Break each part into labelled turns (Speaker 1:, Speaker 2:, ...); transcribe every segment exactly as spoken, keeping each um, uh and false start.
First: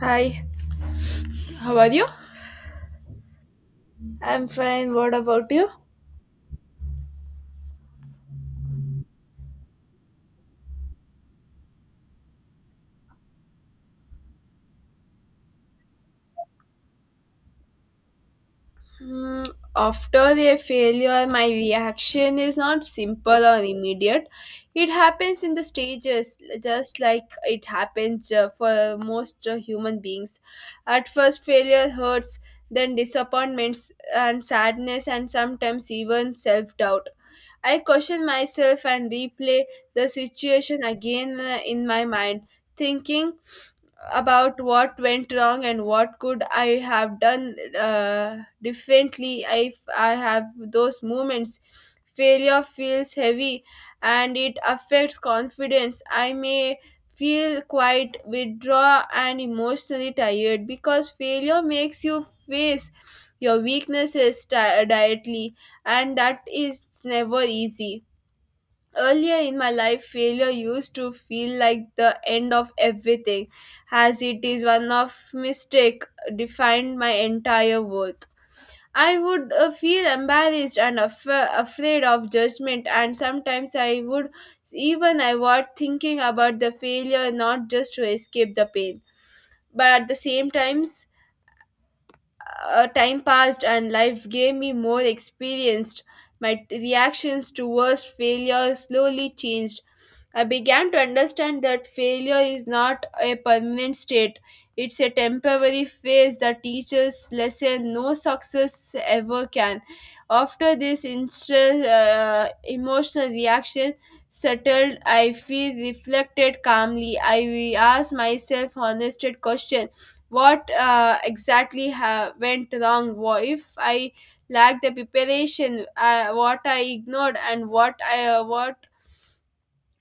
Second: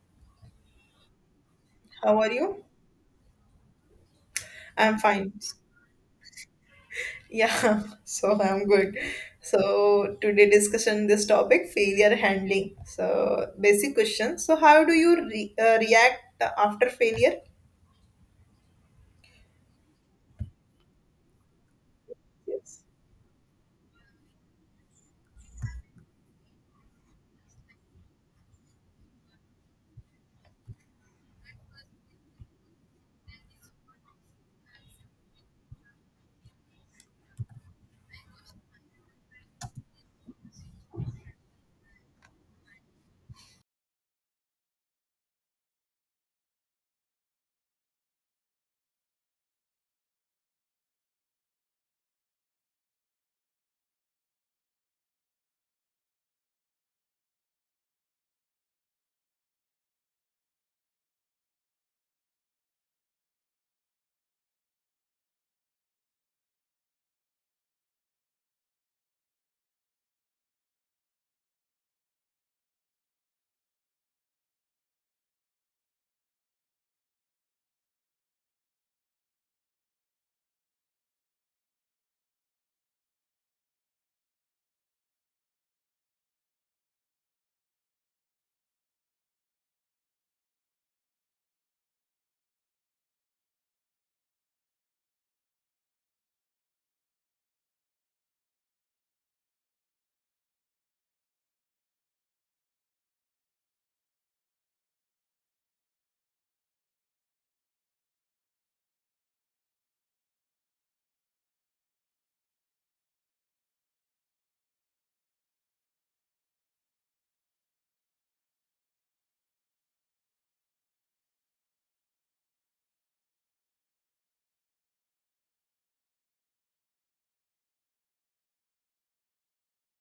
Speaker 1: Hi, how are you?
Speaker 2: How are you?
Speaker 1: I'm fine.
Speaker 2: I'm
Speaker 1: What
Speaker 2: fine.
Speaker 1: about you?
Speaker 2: Yeah, so I'm good. So today discussion this topic failure handling. So basic question. So how do you re uh, react after failure?
Speaker 1: Hmm, After a failure, my reaction is not
Speaker 2: Yes.
Speaker 1: simple or immediate. It happens in the stages, just like it happens uh, for most uh, human beings. At first, failure hurts, then disappointments and sadness, and sometimes even self doubt. I question myself and replay the situation again uh, in my mind, thinking about what went wrong and what could I have done uh, differently if I have those moments. Failure feels heavy and it affects confidence. I may feel quite withdrawn and emotionally tired because failure makes you face your weaknesses di- directly and that is never easy. Earlier in my life, failure used to feel like the end of everything, as it is one of mistake defined my entire worth. I would uh, feel embarrassed and af- afraid of judgment, and sometimes I would even avoid thinking about the failure, not just to escape the pain but at the same times uh, time passed and life gave me more experienced my t- reactions towards failure slowly changed. I began to understand that failure is not a permanent state, it's a temporary phase that teaches lesson no success ever can. After this instant uh, emotional reaction settled, I feel reflected calmly. I asked myself honest question, what uh, exactly ha- went wrong, wha- if I lacked the preparation, uh, what I ignored, and what I uh, what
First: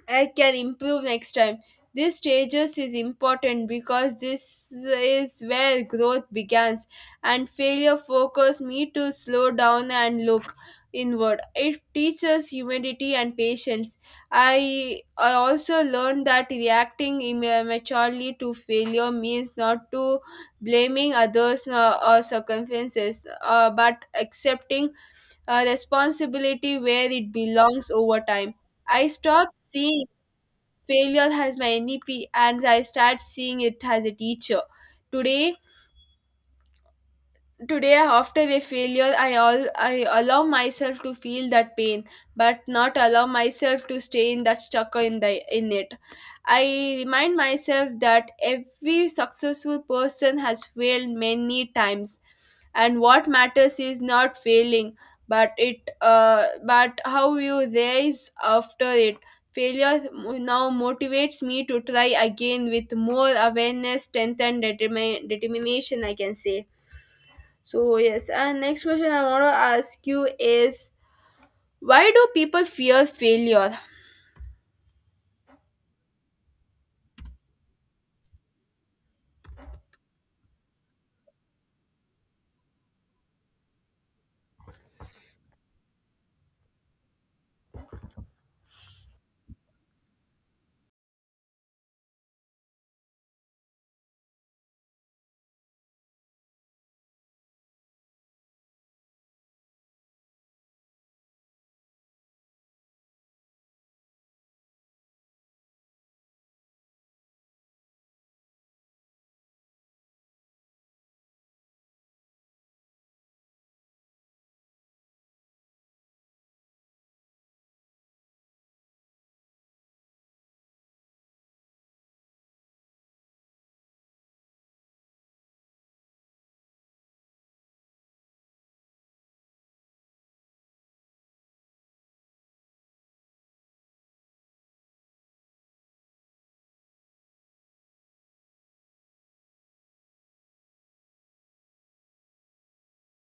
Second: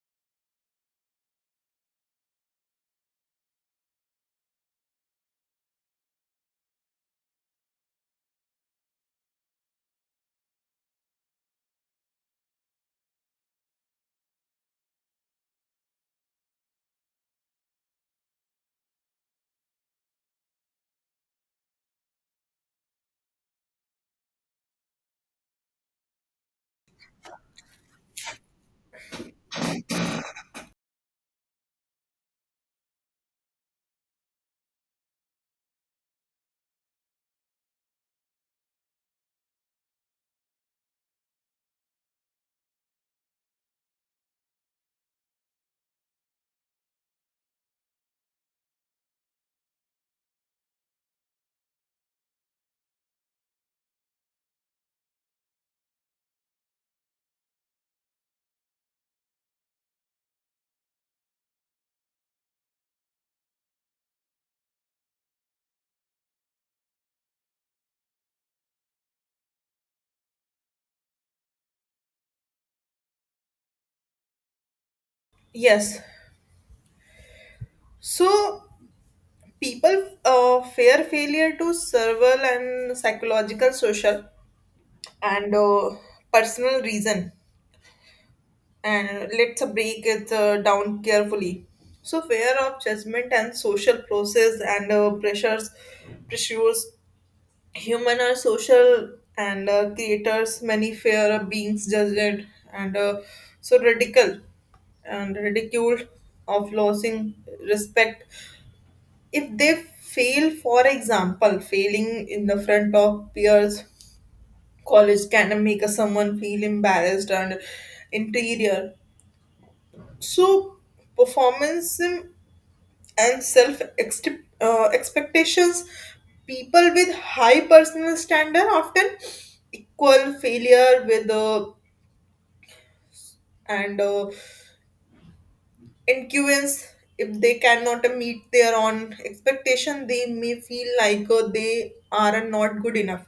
Speaker 1: I can improve next time. This stages is important because this is where growth begins and failure forces me to slow down and look inward. It teaches humility and patience. I, I also learned that reacting immaturely to failure means not to blaming others uh, or circumstances, uh, but accepting uh, responsibility where it belongs over time. I stopped seeing failure has many p, and I start seeing it as a teacher. Today, Today, after a failure, I all I allow myself to feel that pain, but not allow myself to stay in that stuck in the in it. I remind myself that every successful person has failed many times, and what matters is not failing, but it uh, but how you rise after it. Failure now motivates me to try again with more awareness, strength, and determi- determination, I can say. So yes, and next question I want to ask you is, why do people fear failure?
Speaker 2: Yes. So people uh, fear failure to several and psychological, social, and uh, personal reason. And let's break it uh, down carefully. So, fear of judgment and social process and uh, pressures, pressures, human are social and uh, creators. Many fear of being judged and uh, so radical and ridiculed of losing respect if they fail. For example, failing in the front of peers, college can make a someone feel embarrassed and interior. So, performanceism and self uh, expectations, people with high personal standard often equal failure with uh, and uh, influence. If they cannot meet their own expectation they may feel like uh, they are not good enough.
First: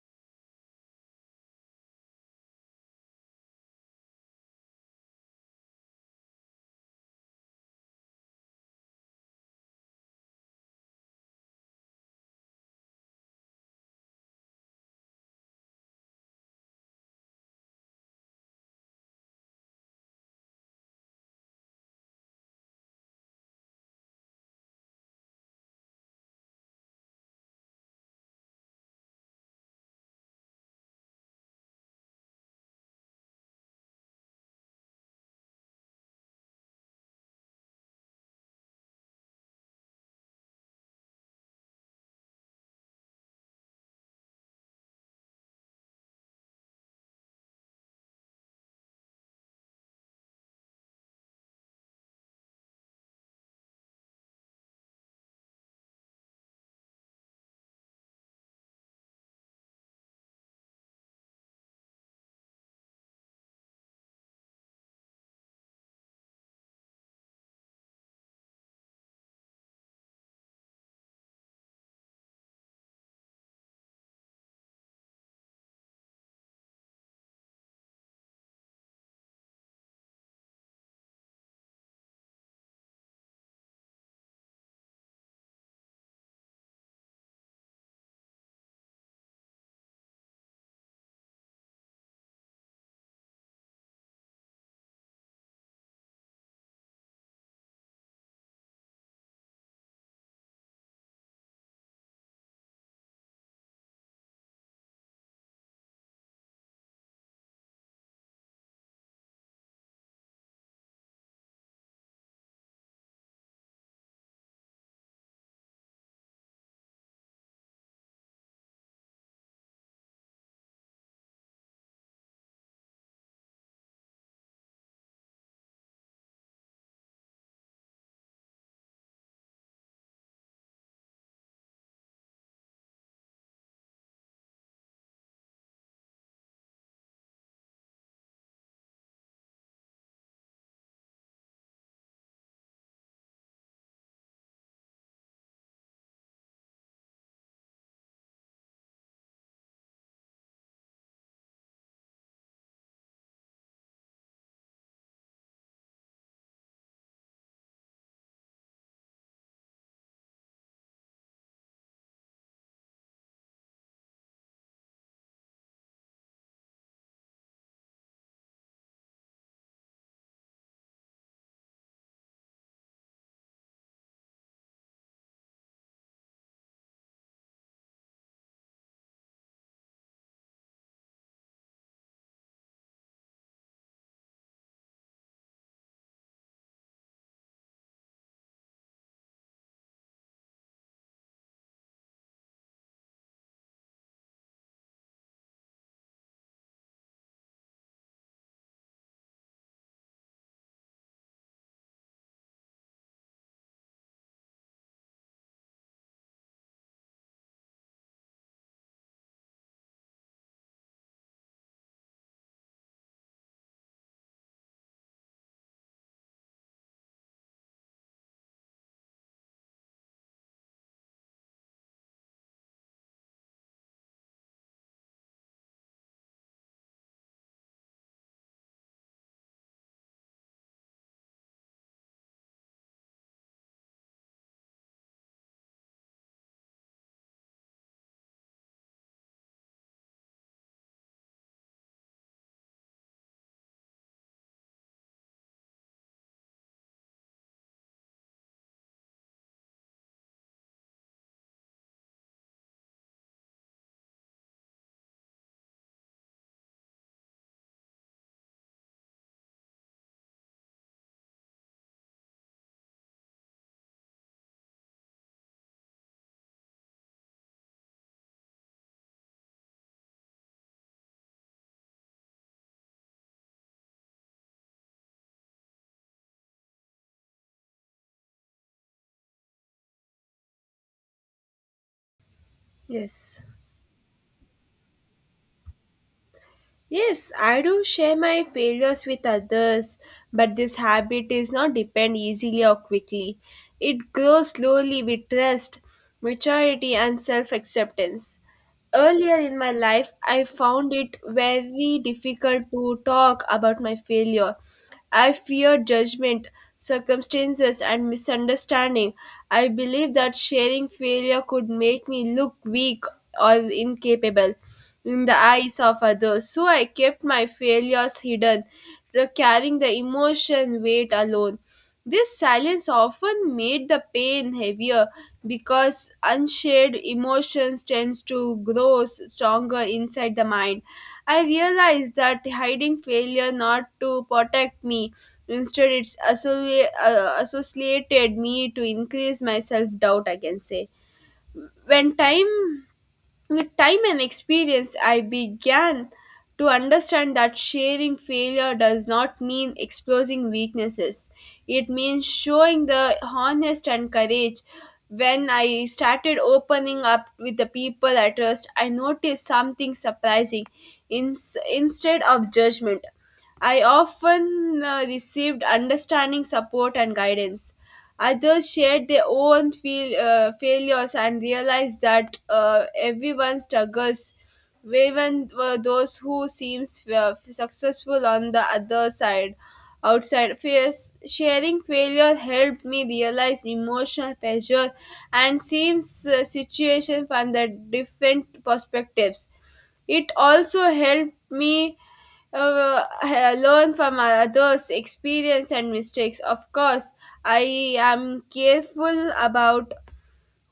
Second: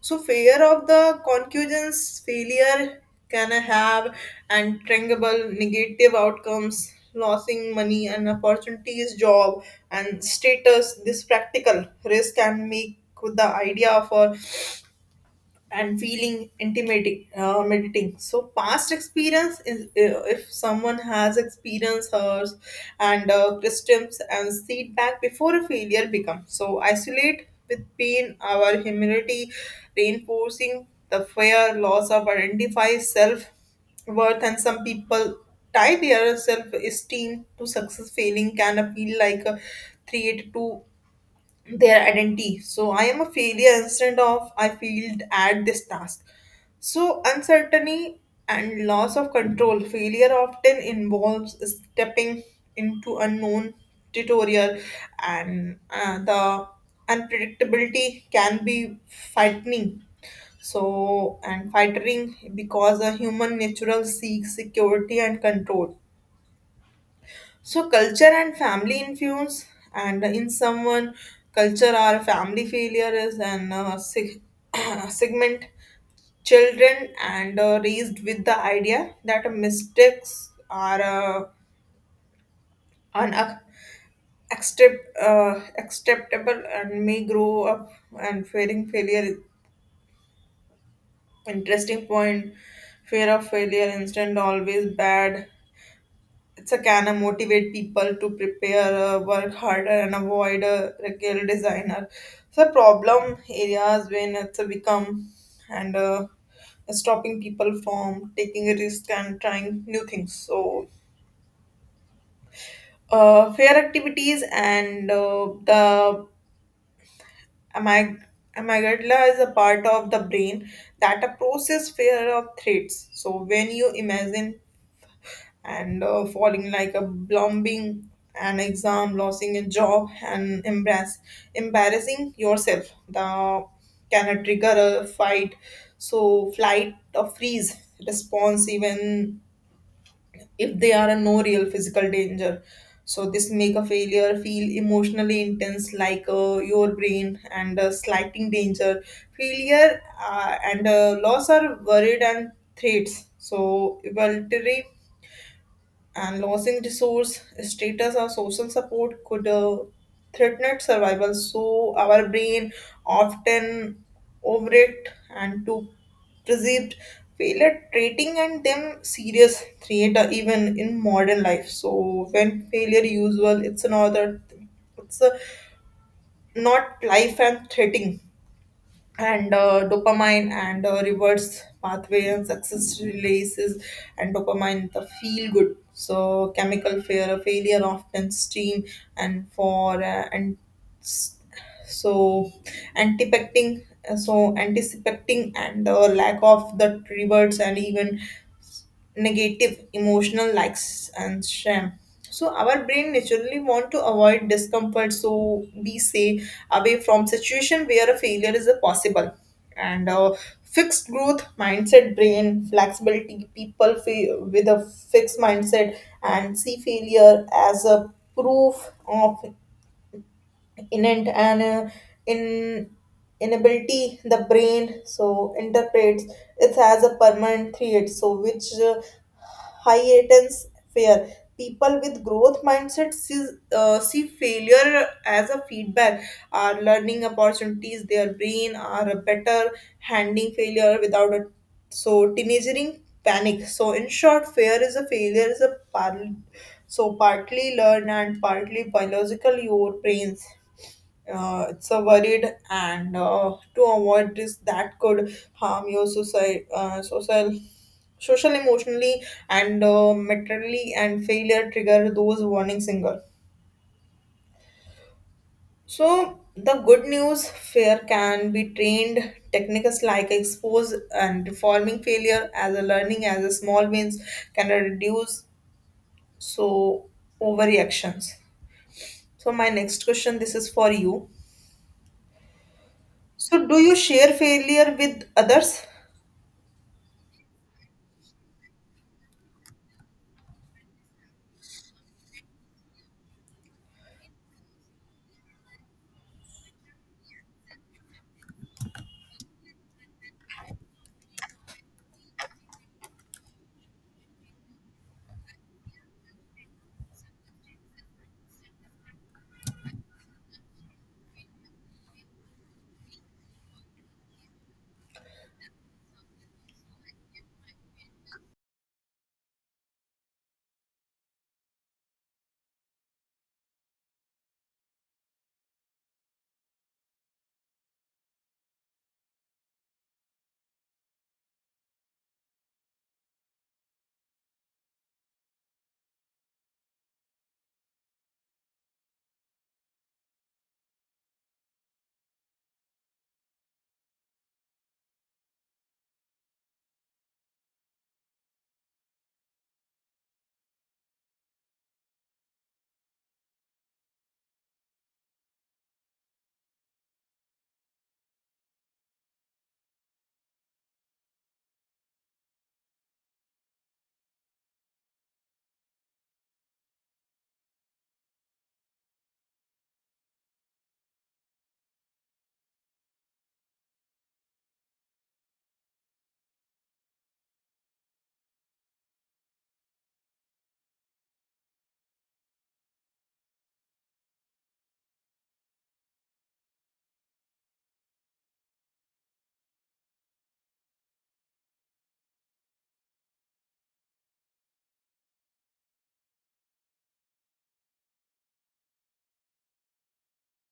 Speaker 2: So fear of the concubines failure can have untangible negative outcomes losing money and opportunities job and status. This practical risk can make the idea of a and feeling intimidating, uh, meditating. So past experience is uh, if someone has experienced hers and uh, systems and feedback before a failure becomes so isolate with pain our humility reinforcing the fear loss of identify self worth, and some people tie their self esteem to success. Failing can feel like a threat to their identity. So I am a failure instead of I failed at this task. So uncertainty and loss of control. Failure often involves stepping into unknown territory, and uh, the unpredictability can be frightening. So and frightening because a human natural seeks security and control. So culture and family influence, and in someone, culture or family failure is an uh, sig- segment. Children and uh, raised with the idea that mistakes are uh, unac- accept- uh, acceptable and may grow up and fearing failure. Interesting point. Fear of failure instant always bad. It's a can of motivate people to prepare, uh, work harder, and avoid a regular designer. So problem areas when it's a become and uh, stopping people from taking a risk and trying new things. So uh, fair activities and uh, the amyg- amygdala is a part of the brain that a process fear of threats. So when you imagine and uh, falling like a blombing an exam losing a job and embarrass, embarrassing yourself the can trigger a fight, so flight or freeze response even if they are a no real physical danger. So this make a failure feel emotionally intense, like uh, your brain and uh, slighting danger failure uh, and uh, loss are worried and threats. So evolutionary and losing resource status or social support could uh, threaten its survival, so our brain often overreact and to perceived failure treating and them serious threat uh, even in modern life. So when failure usual it's another, it's uh, not life and threatening and uh, dopamine and uh, reverse pathway and success releases and dopamine the feel good, so chemical fear failure often steam and for uh, and s- so anticipating, so anticipating and uh, lack of the rewards and even negative emotional likes and shame. So our brain naturally want to avoid discomfort, so we say away from situation where a failure is a possible and uh, fixed growth mindset brain flexibility people fa- with a fixed mindset and see failure as a proof of innate and uh, in inability. The brain so interprets it as a permanent threat, so which uh, heightens fear. People with growth mindset see, uh, see failure as a feedback are learning opportunities. Their brain are better handling failure without a so teenagering panic. So in short fear is a failure is a par- so partly learned and partly biological. Your brains uh, it's a worried and uh, to avoid this that could harm your society uh, social social emotionally and uh, materially, and failure trigger those warning signals. So the good news fear can be trained, techniques like expose and reforming failure as a learning as a small wins can reduce so overreactions. So my next question, this is for you,
Speaker 1: Yes.
Speaker 2: so do you share failure with others.
Speaker 1: Yes, I do share my failures with others, but this habit is not depend easily or quickly. It grows slowly with trust, maturity and self-acceptance. Earlier in my life, I found it very difficult to talk about my failure. I feared judgment, circumstances, and misunderstanding. I believed that sharing failure could make me look weak or incapable in the eyes of others, so I kept my failures hidden, carrying the emotion weight alone. This silence often made the pain heavier because unshared emotions tends to grow stronger inside the mind. I realized that hiding failure not to protect me, instead it's associ- uh, associated me to increase my self doubt, I can say. When time With time and experience, I began to understand that sharing failure does not mean exposing weaknesses. It means showing the honest and courage. When I started opening up with the people I trust, I noticed something surprising. In, Instead of judgment, I often uh, received understanding, support, and guidance. Others shared their own feel, uh, failures and realized that uh, everyone struggles, even uh, those who seem successful on the other side. Outside face, sharing failure helped me realize emotional pressure and seems uh, situation from the different perspectives. It also helped me uh, uh, learn from others' experience and mistakes. Of course, I am careful about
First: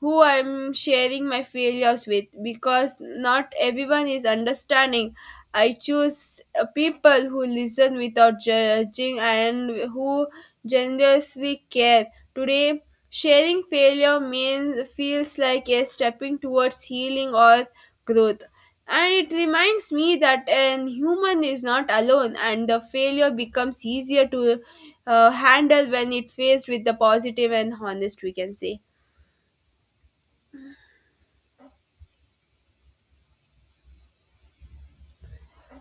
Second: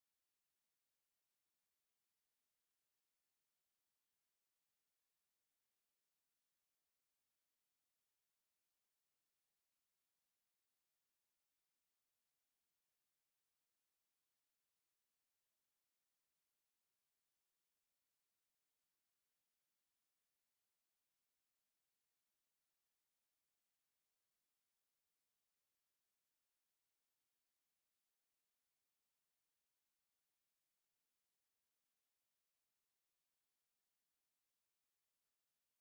Speaker 1: who I'm sharing my failures with because not everyone is understanding. I choose uh, people who listen without judging and who generously care. Today, sharing failure means feels like a stepping towards healing or growth. And it reminds me that an human is not alone, and the failure becomes easier to uh, handle when it faced with the positive and honest, we can say.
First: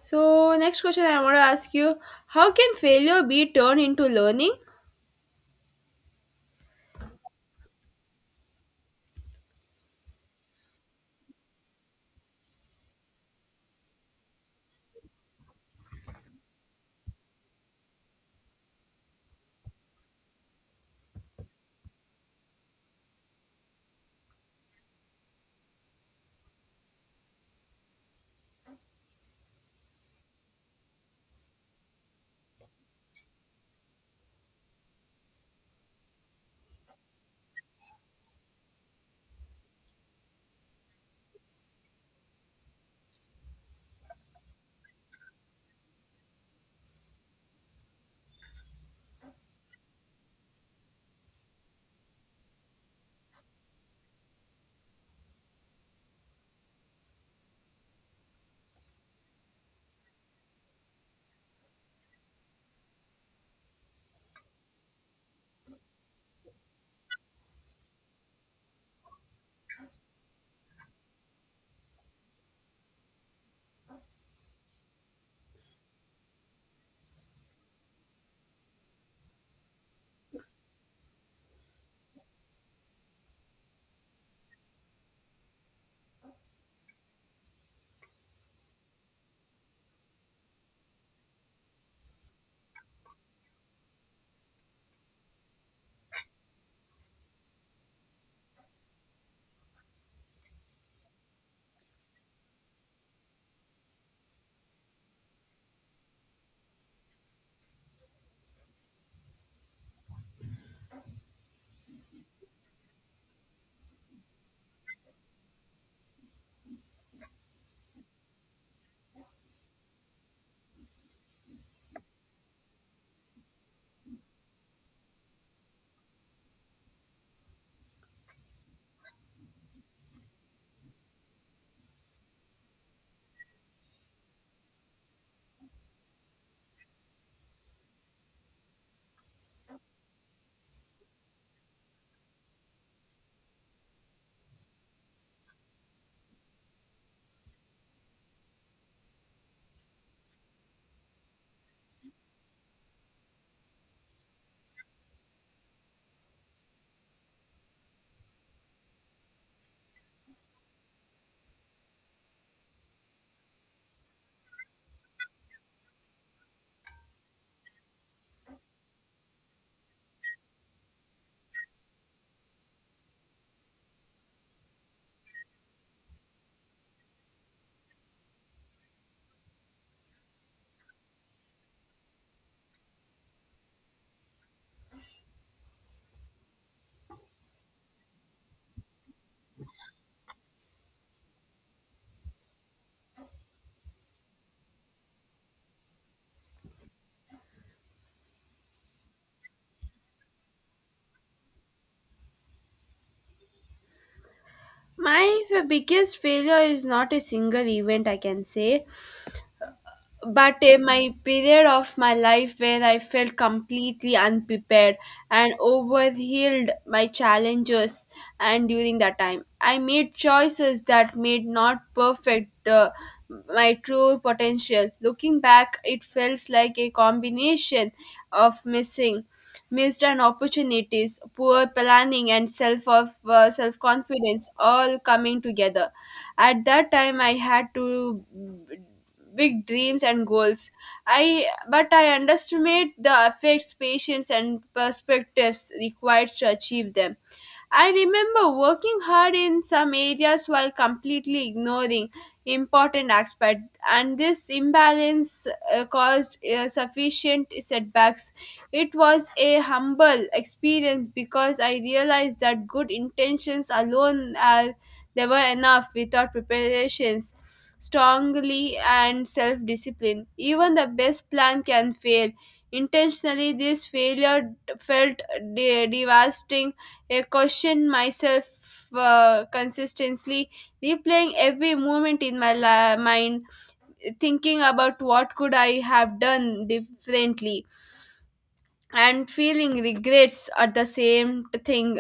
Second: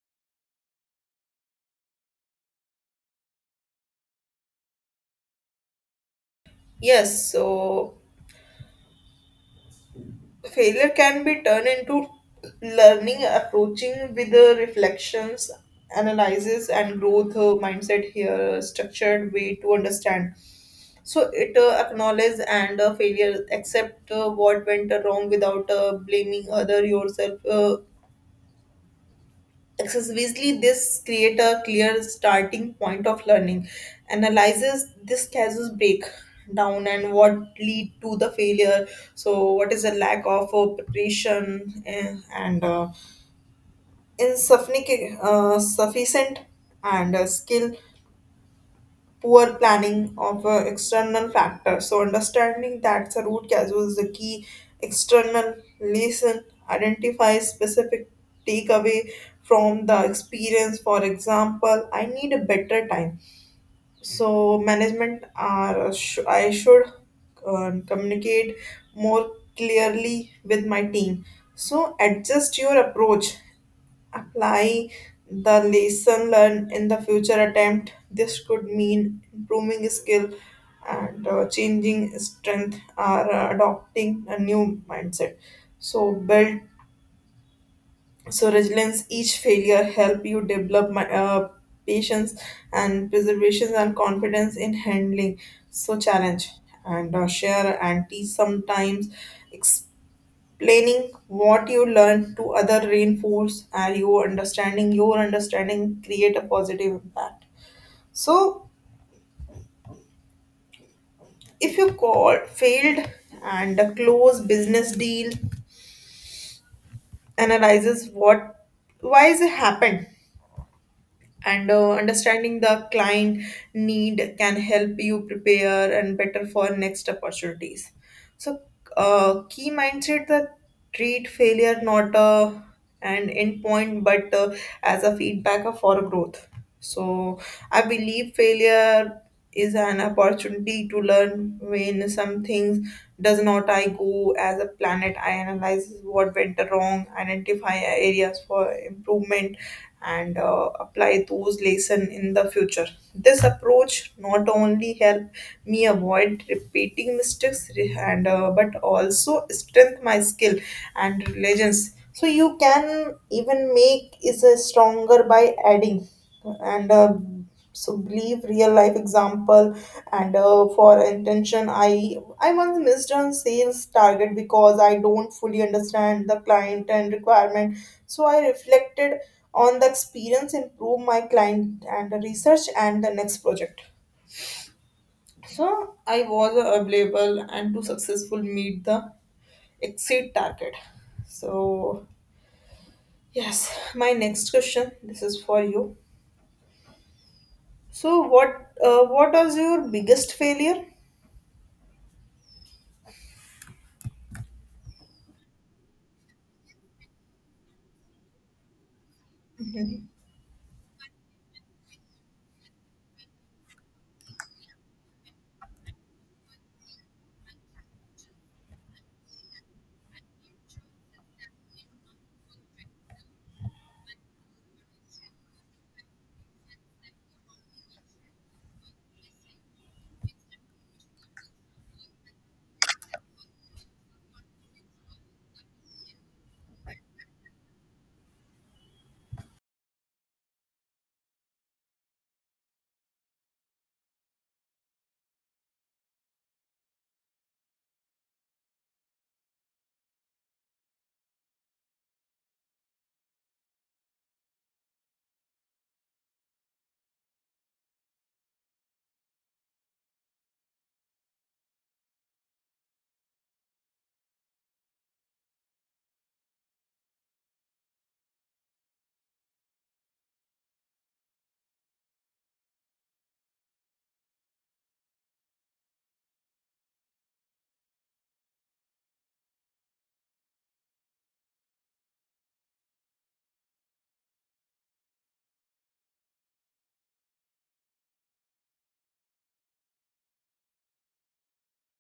Speaker 1: So, next question I want to ask you, how can failure be turned into learning?
Speaker 2: Yes, so failure can be turned into learning, approaching with the reflections, analysis, and growth uh, mindset. Here, structured way to understand. So it uh, acknowledge and uh, failure, accept uh, what went wrong without uh, blaming other yourself. Uh, Excessively, this create a clear starting point of learning, analyzes this casus break down and what lead to the failure. So, what is the lack of uh, preparation eh, and uh, insufficient, uh, sufficient and uh, skill poor planning of an external factor. So understanding that's a root cause was the key external lesson, identify specific takeaway from the experience. For example, I need a better time. So management are sh- I should um, communicate more clearly with my team. So adjust your approach apply the lesson learned in the future attempt. This could mean improving skill and uh, changing strength or uh, adopting a new mindset. So build so resilience. Each failure help you develop my, uh, patience and preservation and confidence in handling so challenge and uh, share and teach sometimes. Planning what you learn to other reinforce and your understanding, your understanding create a positive impact. So if you call failed and a close business deal analyzes what why is it happened and uh, understanding the client need can help you prepare and better for next opportunities. So uh, key mindset that treat failure not uh, an endpoint but uh, as a feedback for growth. So I believe failure is an opportunity to learn when some things does not I go as a planet. I analyze what went wrong, identify areas for improvement, and uh, apply those lesson in the future. This approach not only help me avoid repeating mistakes re- and uh, but also strengthen my skill and religions, so you can even make is a stronger by adding and uh, so believe real life example and uh, for intention I I once missed on sales target because I don't fully understand the client and requirement. So I reflected on the experience, improve my client and research and the next project. So I was available and to successful meet the exceed target. So yes, my next question. This is for you. So, what uh, what was your biggest failure?
Speaker 1: My f- biggest failure is not a single event, I can say, but uh, my period of my life where I felt completely unprepared and overhealed my challenges. And during that time I made choices that made not perfect uh, my true potential. Looking back, it feels like a combination of missing missed and opportunities, poor planning and self of uh, self confidence all coming together. At that time, I had to big dreams and goals. I but I underestimate the effects, patience, and perspectives required to achieve them. I remember working hard in some areas while completely ignoring important aspects, and this imbalance uh, caused uh, sufficient setbacks. It was a humble experience because I realized that good intentions alone are never enough without preparations. Strongly and self discipline. Even the best plan can fail. Intentionally, this failure felt de- devastating. I question myself uh, consistently, replaying every moment in my la- mind, thinking about what could I have done differently and feeling regrets at the same thing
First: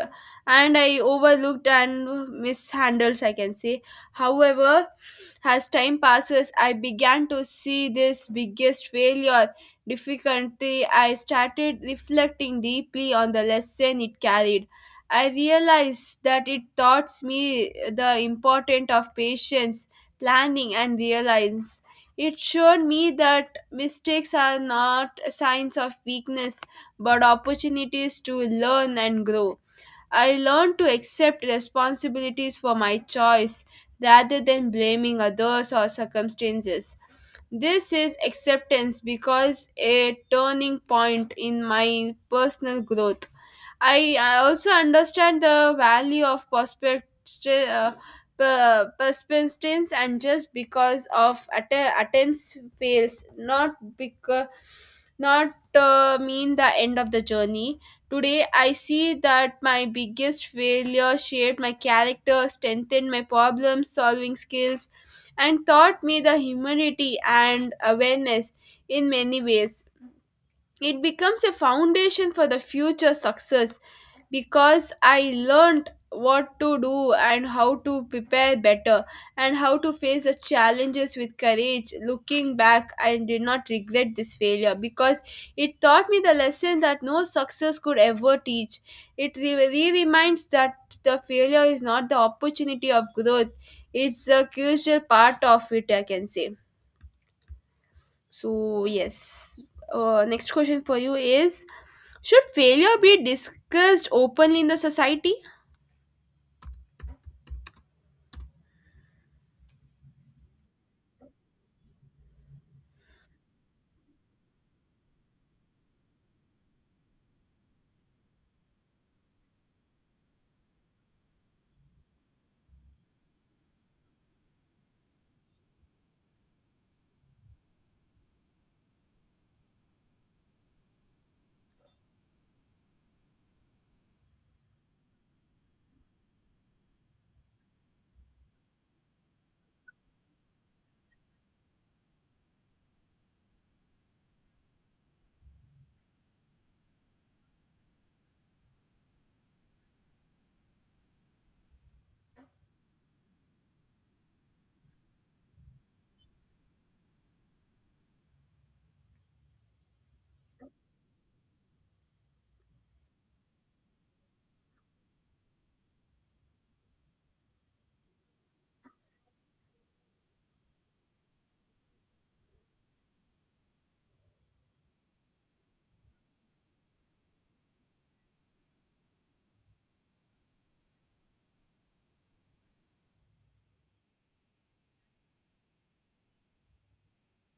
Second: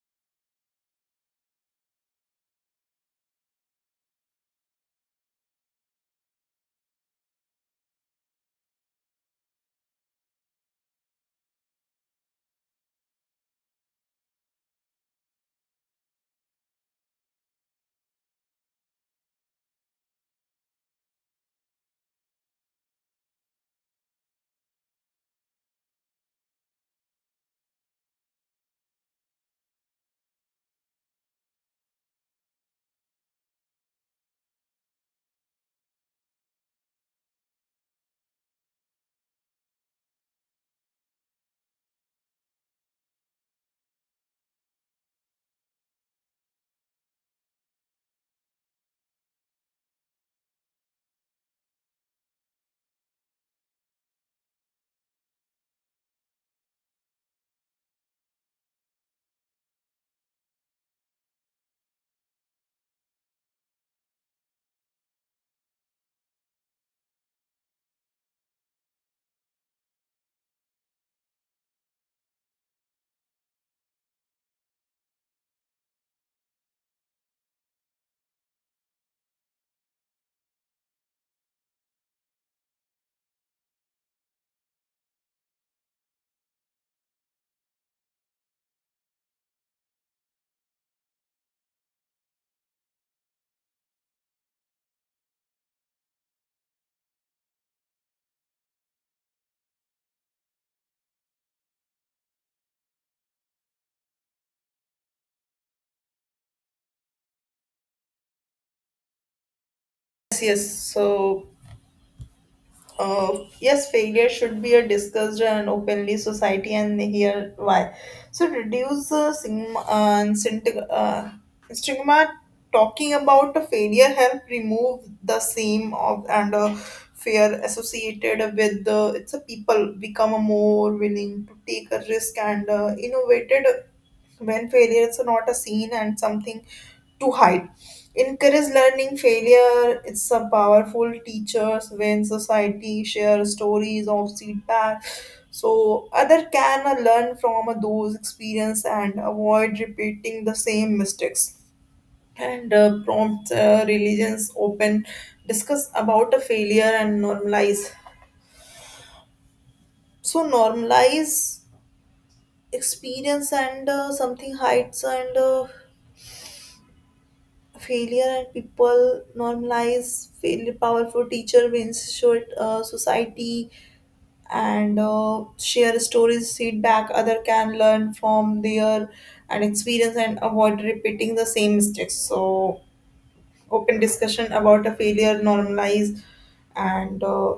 Speaker 1: and I overlooked and mishandles, I can say. However, as time passes, I began to see this biggest failure difficulty. I started reflecting deeply on the lesson it carried. I realized that it taught me the importance of patience, planning and reliance. It showed me that mistakes are not signs of weakness but opportunities to learn and grow. I learned to accept responsibilities for my choice rather than blaming others or circumstances. This is acceptance because a turning point in my personal growth. I I also understand the value of perspective, uh, per- persistence, and just because of att- attempts fails, not because not uh, mean the end of the journey. Today, I see that my biggest failure shaped my character, strengthened my problem solving skills, and taught me the humility and awareness in many ways. It becomes a foundation for the future success because I learned what to do and how to prepare better and how to face the challenges with courage. Looking back, I did not regret this failure because it taught me the lesson that no success could ever teach. It re- really reminds that the failure is not the opportunity of growth, it's a crucial part of it, I can say. So, yes. Uh, next question for you is, should failure be discussed openly in the society?
Speaker 2: Yes, yes. So, uh, yes, failure should be a discussed and openly society, and here why. So reduce the stigma, uh, and synti- uh, stigma. Talking about a failure help remove the shame of and uh, fear associated with the it's a people become more willing to take a risk and uh, innovated when failure is not a scene and something to hide. Encourage learning failure. It's a powerful teachers when society share stories of feedback. So other can uh, learn from uh, those experience and avoid repeating the same mistakes. And uh, prompt uh, religions open discuss about a failure and normalize. So normalize experience and uh, something heights and uh, failure and people normalize failure powerful teacher wins short uh, society and uh, share stories feedback other can learn from their and experience and avoid repeating the same mistakes. So open discussion about a failure normalize and uh,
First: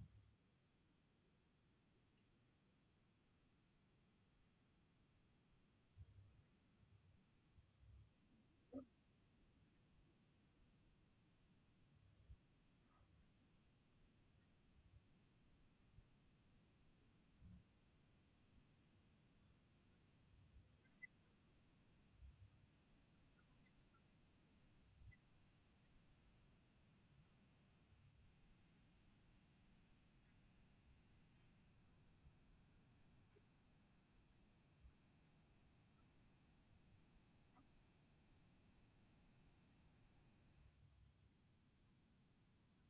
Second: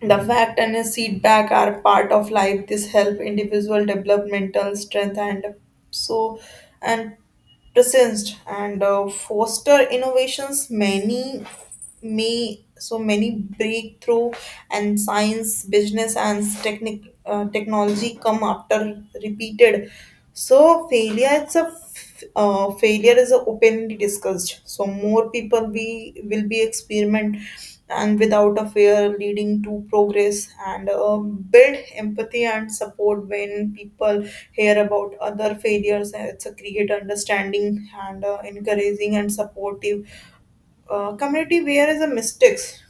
Speaker 2: the fact and his feedback are part of life. This help individual developmental strength and so and presence and uh, foster innovations. Many me So many breakthrough and science business and technic uh, technology come after repeated so failure. It's a f- uh, failure is openly discussed so more people we will be experiment and without a fear leading to progress and uh, build empathy and support. When people hear about other failures it's a create understanding and uh, encouraging and supportive uh, community where is a mistakes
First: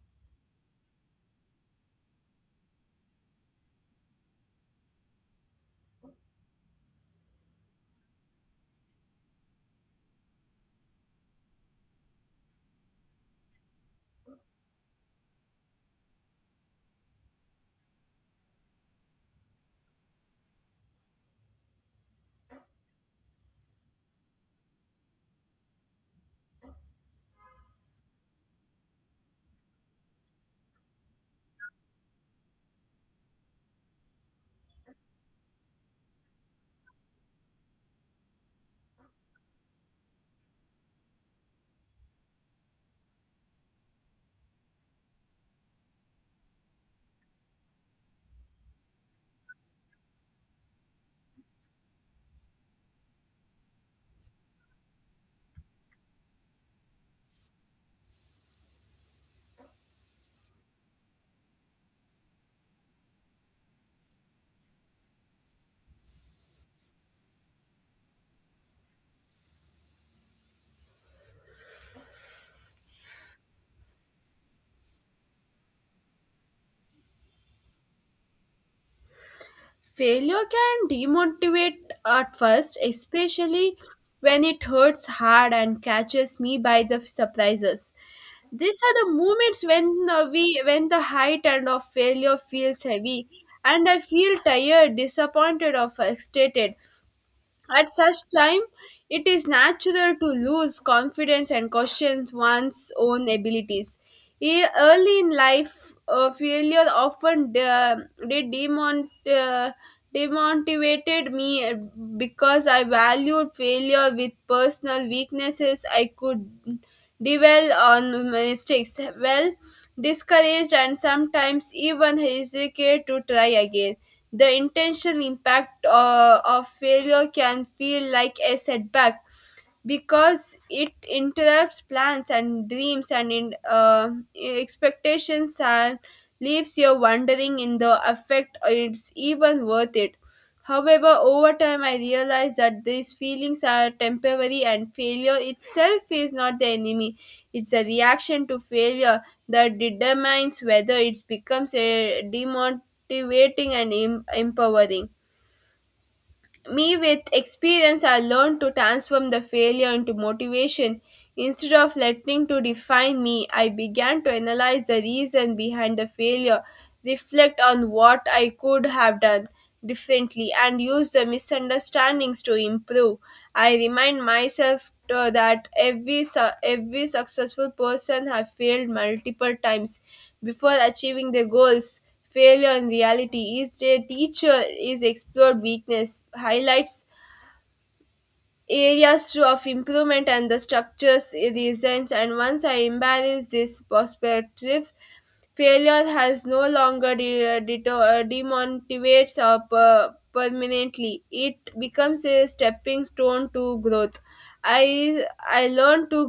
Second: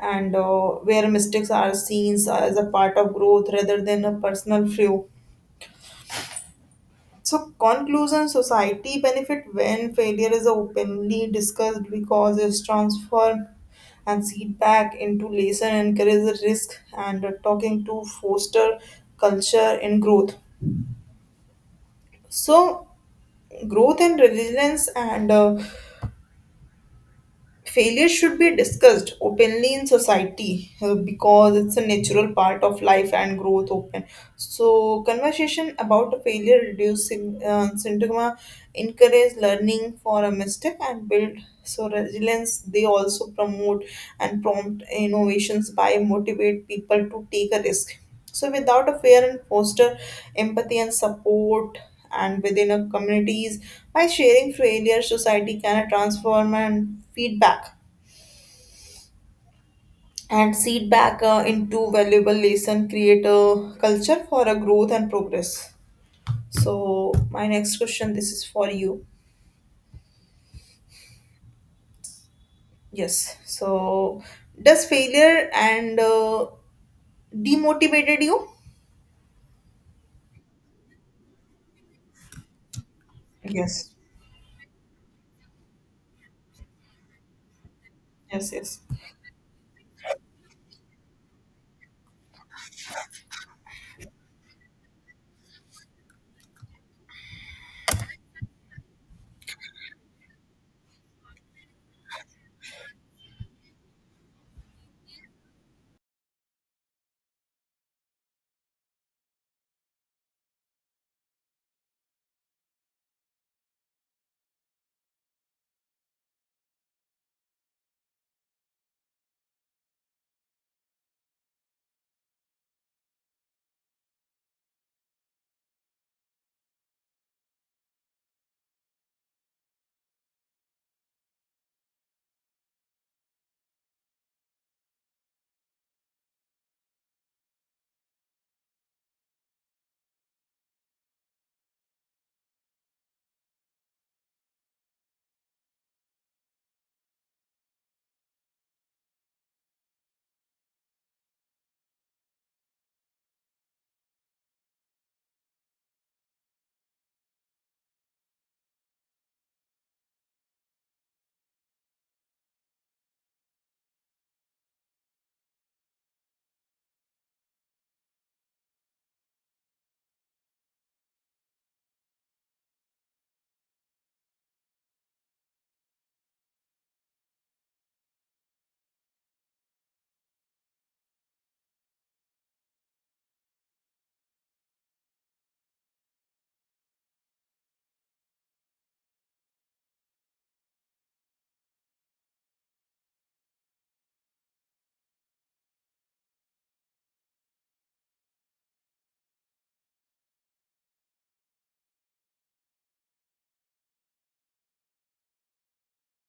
Speaker 2: and uh, where mistakes are seen as a part of growth rather than a personal flaw. So, conclusion society benefit when failure is openly discussed because it's transformed and feedback into lesson encourages risk and talking to foster culture and growth. So, growth and resilience and uh, failure should be discussed openly in society uh, because it's a natural part of life and growth open, so conversation about a failure reducing uh, stigma encourage learning for a mistake and build so resilience. They also promote and prompt innovations by motivate people to take a risk so without a fair and foster empathy and support and within a communities. By sharing failure society can transform and feedback and feedback uh, into valuable lesson create a culture for a growth and progress. So my next question this is for you. Yes. So does failure and uh, demotivated you?
Speaker 1: Failure can demotivate at first, especially
Speaker 2: Yes.
Speaker 1: when it hurts hard and catches me by the surprises.
Speaker 2: Yes,
Speaker 1: These
Speaker 2: yes.
Speaker 1: are the moments when uh, we when the height and of failure feels heavy and I feel tired, disappointed or frustrated. At such time, it is natural to lose confidence and question one's own abilities. E- Early in life, uh, failure often de- de- demon- uh, demotivated me because I valued failure with personal weaknesses. I could dwell on my mistakes, well discouraged, and sometimes even hesitate to try again. The intentional impact uh, of failure can feel like a setback because it interrupts plans and dreams and in, uh, expectations and leaves you wondering in the effect it's even worth it. However, over time, I realized that these feelings are temporary and failure itself is not the enemy. It's a reaction to failure that determines whether it becomes a demotivating and em- empowering. Me with experience, I learned to transform the failure into motivation. Instead of letting to define me, I began to analyze the reason behind the failure, reflect on what I could have done differently, and use the misunderstandings to improve. I remind myself to- that every su- every successful person have failed multiple times before achieving their goals. Failure in reality is their teacher, is explored weakness, highlights areas to- of improvement and the structures reasons. And once I embrace these perspectives, failure has no longer de- deto- uh, demotivates or per- permanently. It becomes a stepping stone to growth. I i learned to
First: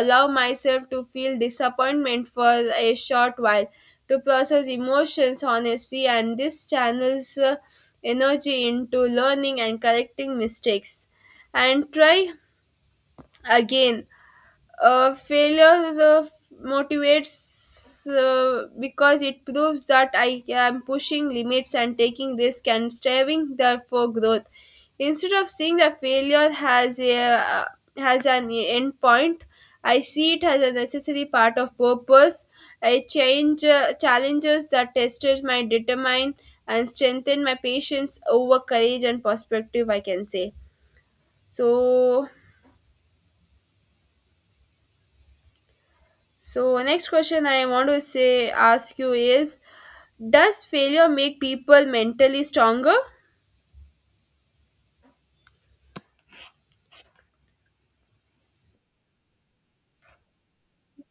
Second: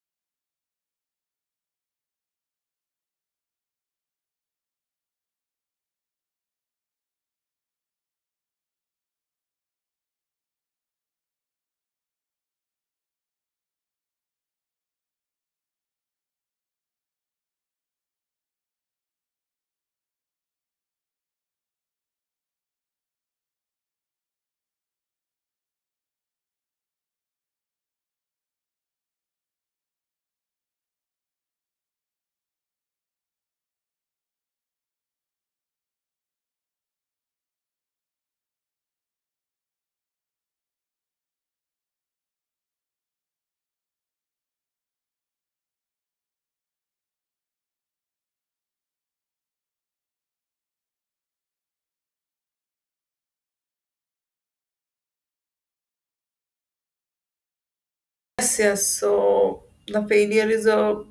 Speaker 1: allow myself to feel disappointment for a short while to process emotions honestly and this channels uh, energy into learning and correcting mistakes and try again. Uh, failure uh, motivates uh, because it proves that I am pushing limits and taking risk and striving there for growth. Instead of seeing that failure has a uh, has an end point, I see it as a necessary part of purpose. I change uh, challenges that tested my determine and strengthen my patience over courage and perspective, I can say. So, so next question I want to say ask you is, does failure make people mentally stronger?
Speaker 2: Yes, yes. So the failure is a,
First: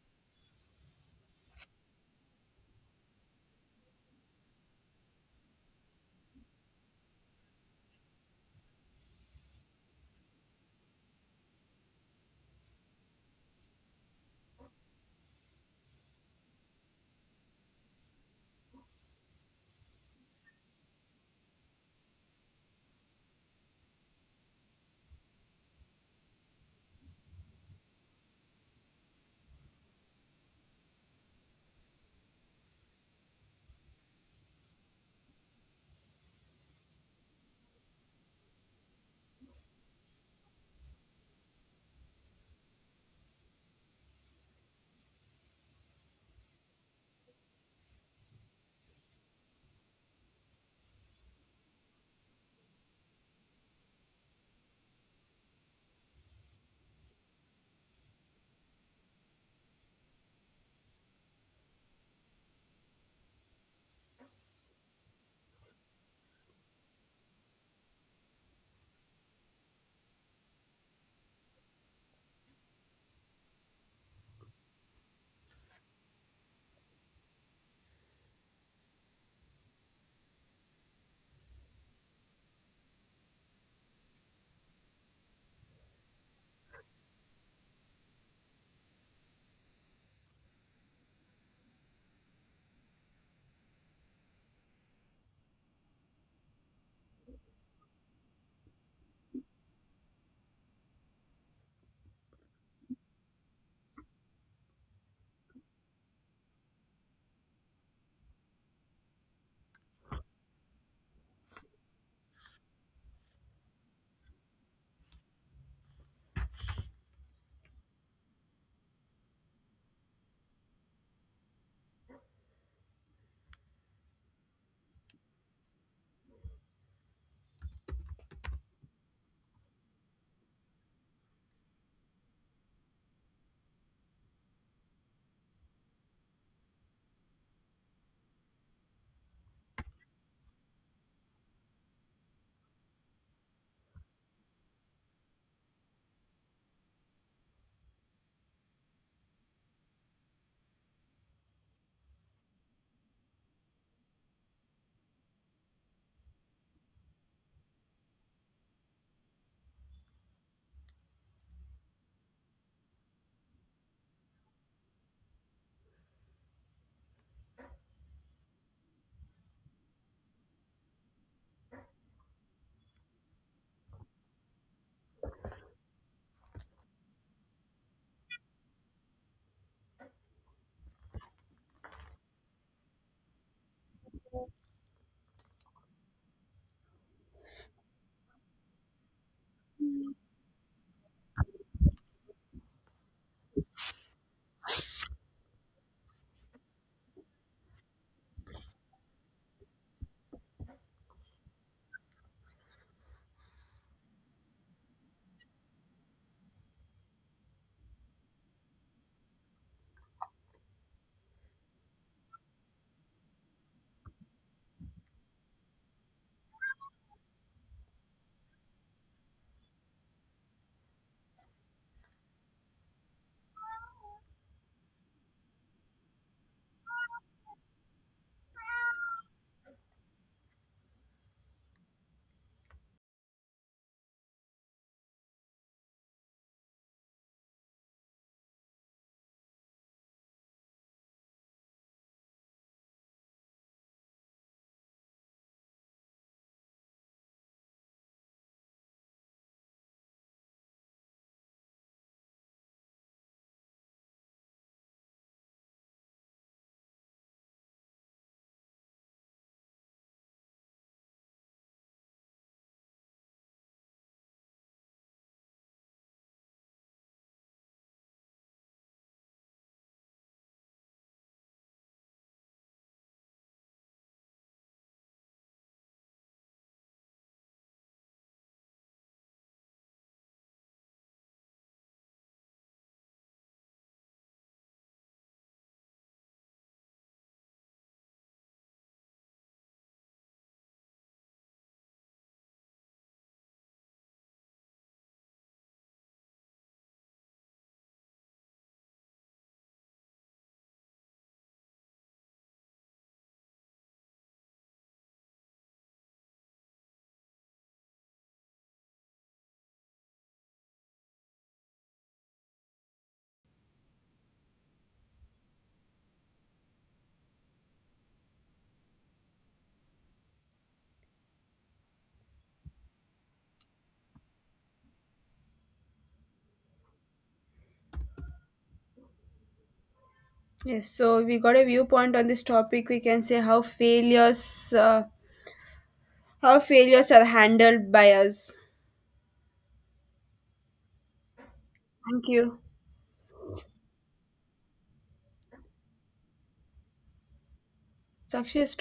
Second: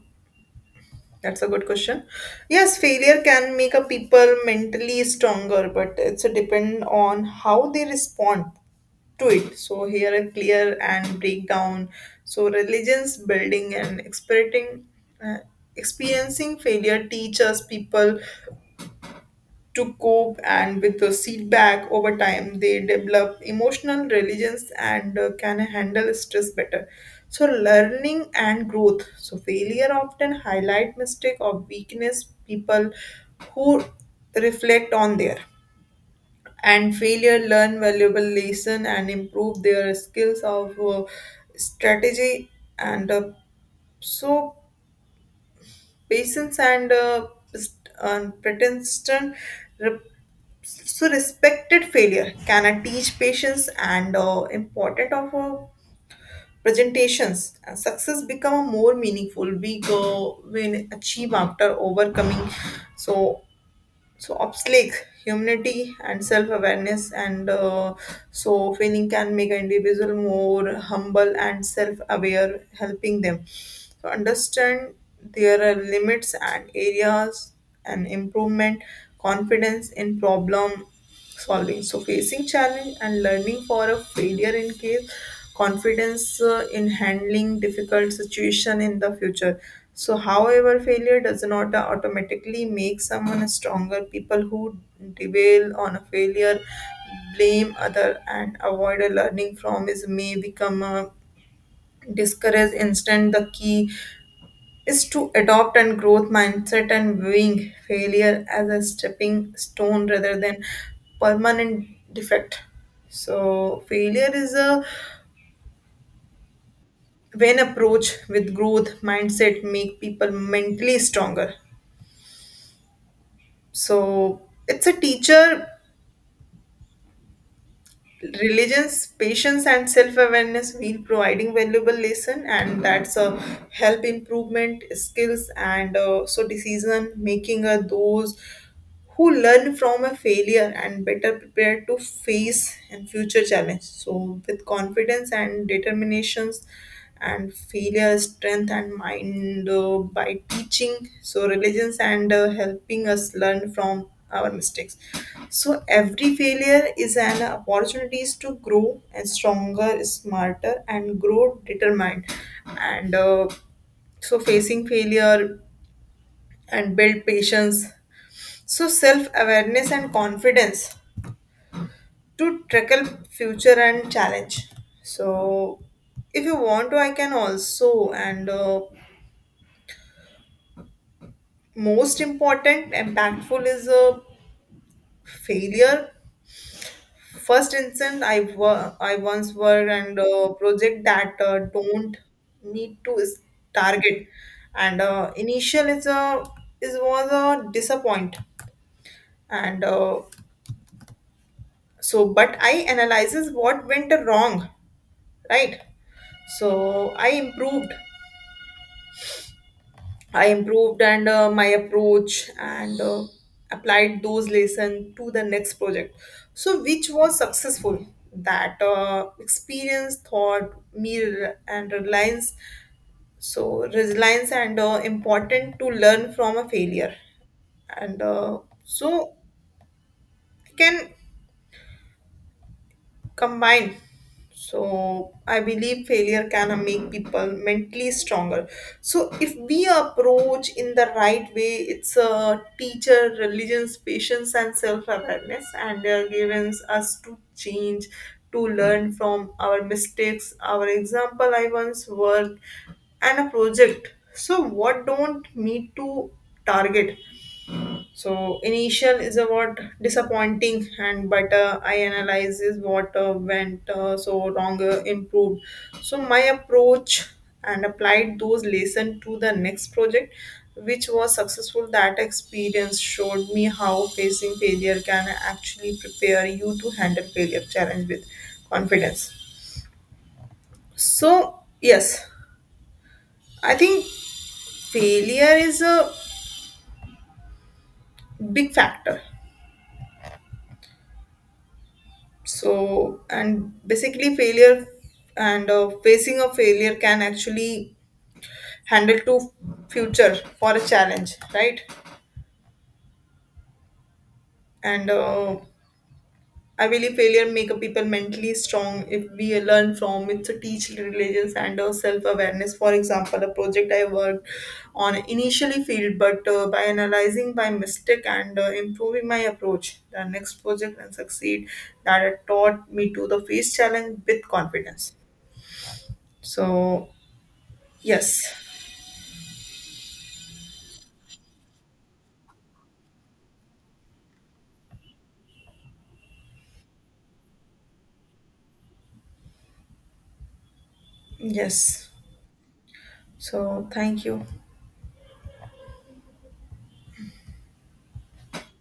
Speaker 2: that's a good question. Yes, failure can make a people mentally stronger, but it's a depend on how they respond to it. So here a clear and breakdown. So religions building and experiencing, uh, experiencing failure teaches people to cope and with the feedback. Over time they develop emotional resilience and uh, can handle stress better. So learning and growth, so failure often highlight mistake or weakness. People who reflect on their and failure learn valuable lesson and improve their skills of uh, strategy and uh, so patience and uh, pres- and persistent. So respected failure can I teach patience and uh, important of uh, presentations, and success become a more meaningful we go when achieve after overcoming, so so obstacle. Humility and self-awareness, and uh, so failing can make an individual more humble and self-aware, helping them so understand there are limits and areas and improvement. Confidence in problem solving, so facing challenge and learning for a failure in case confidence uh, in handling difficult situation in the future. So however, failure does not automatically make someone stronger. People who dwell on a failure, blame other and avoid a learning from is, may become a discouraged instant. The key is to adopt and growth mindset and viewing failure as a stepping stone rather than permanent defect. So failure is a when approach with growth mindset make people mentally stronger. So it's a teacher, religions, patience and self-awareness will providing valuable lesson, and that's a help improvement skills and uh, so decision making. Are those who learn from a failure and better prepared to face and future challenge so with confidence and determinations. And failure strength and mind uh, by teaching so religions and uh, helping us learn from our mistakes. So every failure is an opportunities to grow and stronger, smarter and grow determined, and uh, so facing failure and build patience, so self awareness and confidence to tackle future and challenge. So if you want to, I can also. And uh, most important, impactful is a failure. First instance, I wa- I once were and uh, project that uh, don't need to is target, and uh, initial is a is was a disappoint, and uh, so but I analyzes what went wrong, right? So i improved i improved and uh, my approach and uh, applied those lessons to the next project, so which was successful. That uh, experience thought me rel- and reliance, so resilience and uh, important to learn from a failure. And uh, so I can combined. So I believe failure can make people mentally stronger. So if we approach in the right way, it's a teacher, religions, patience, and self-awareness, and they're given us to change, to learn from our mistakes. Our example, I once worked and a project. So what don't need to target, so initial is a what disappointing, and but uh, I analyze is what uh, went uh, so wrong, uh, improved. So my approach and applied those lesson to the next project, which was successful. That experience showed me how facing failure can actually prepare you to handle failure challenge with confidence. So yes, I think failure is a big factor. So and basically failure and uh, facing a failure can actually handle to future for a challenge, right? And uh, I believe failure make a people mentally strong if we learn from it to teach religions and uh, self-awareness. For example, a project I worked on initially failed, but uh, by analyzing my mistake and uh, improving my approach the next project and succeed. That had taught me to the face challenge with confidence. So yes.
Speaker 1: Yes, so we got a viewpoint on this topic. We can say how failures uh, how failures are handled by us.
Speaker 2: Yes.
Speaker 1: Thank you.
Speaker 2: So thank you.
Speaker 1: Sakshi has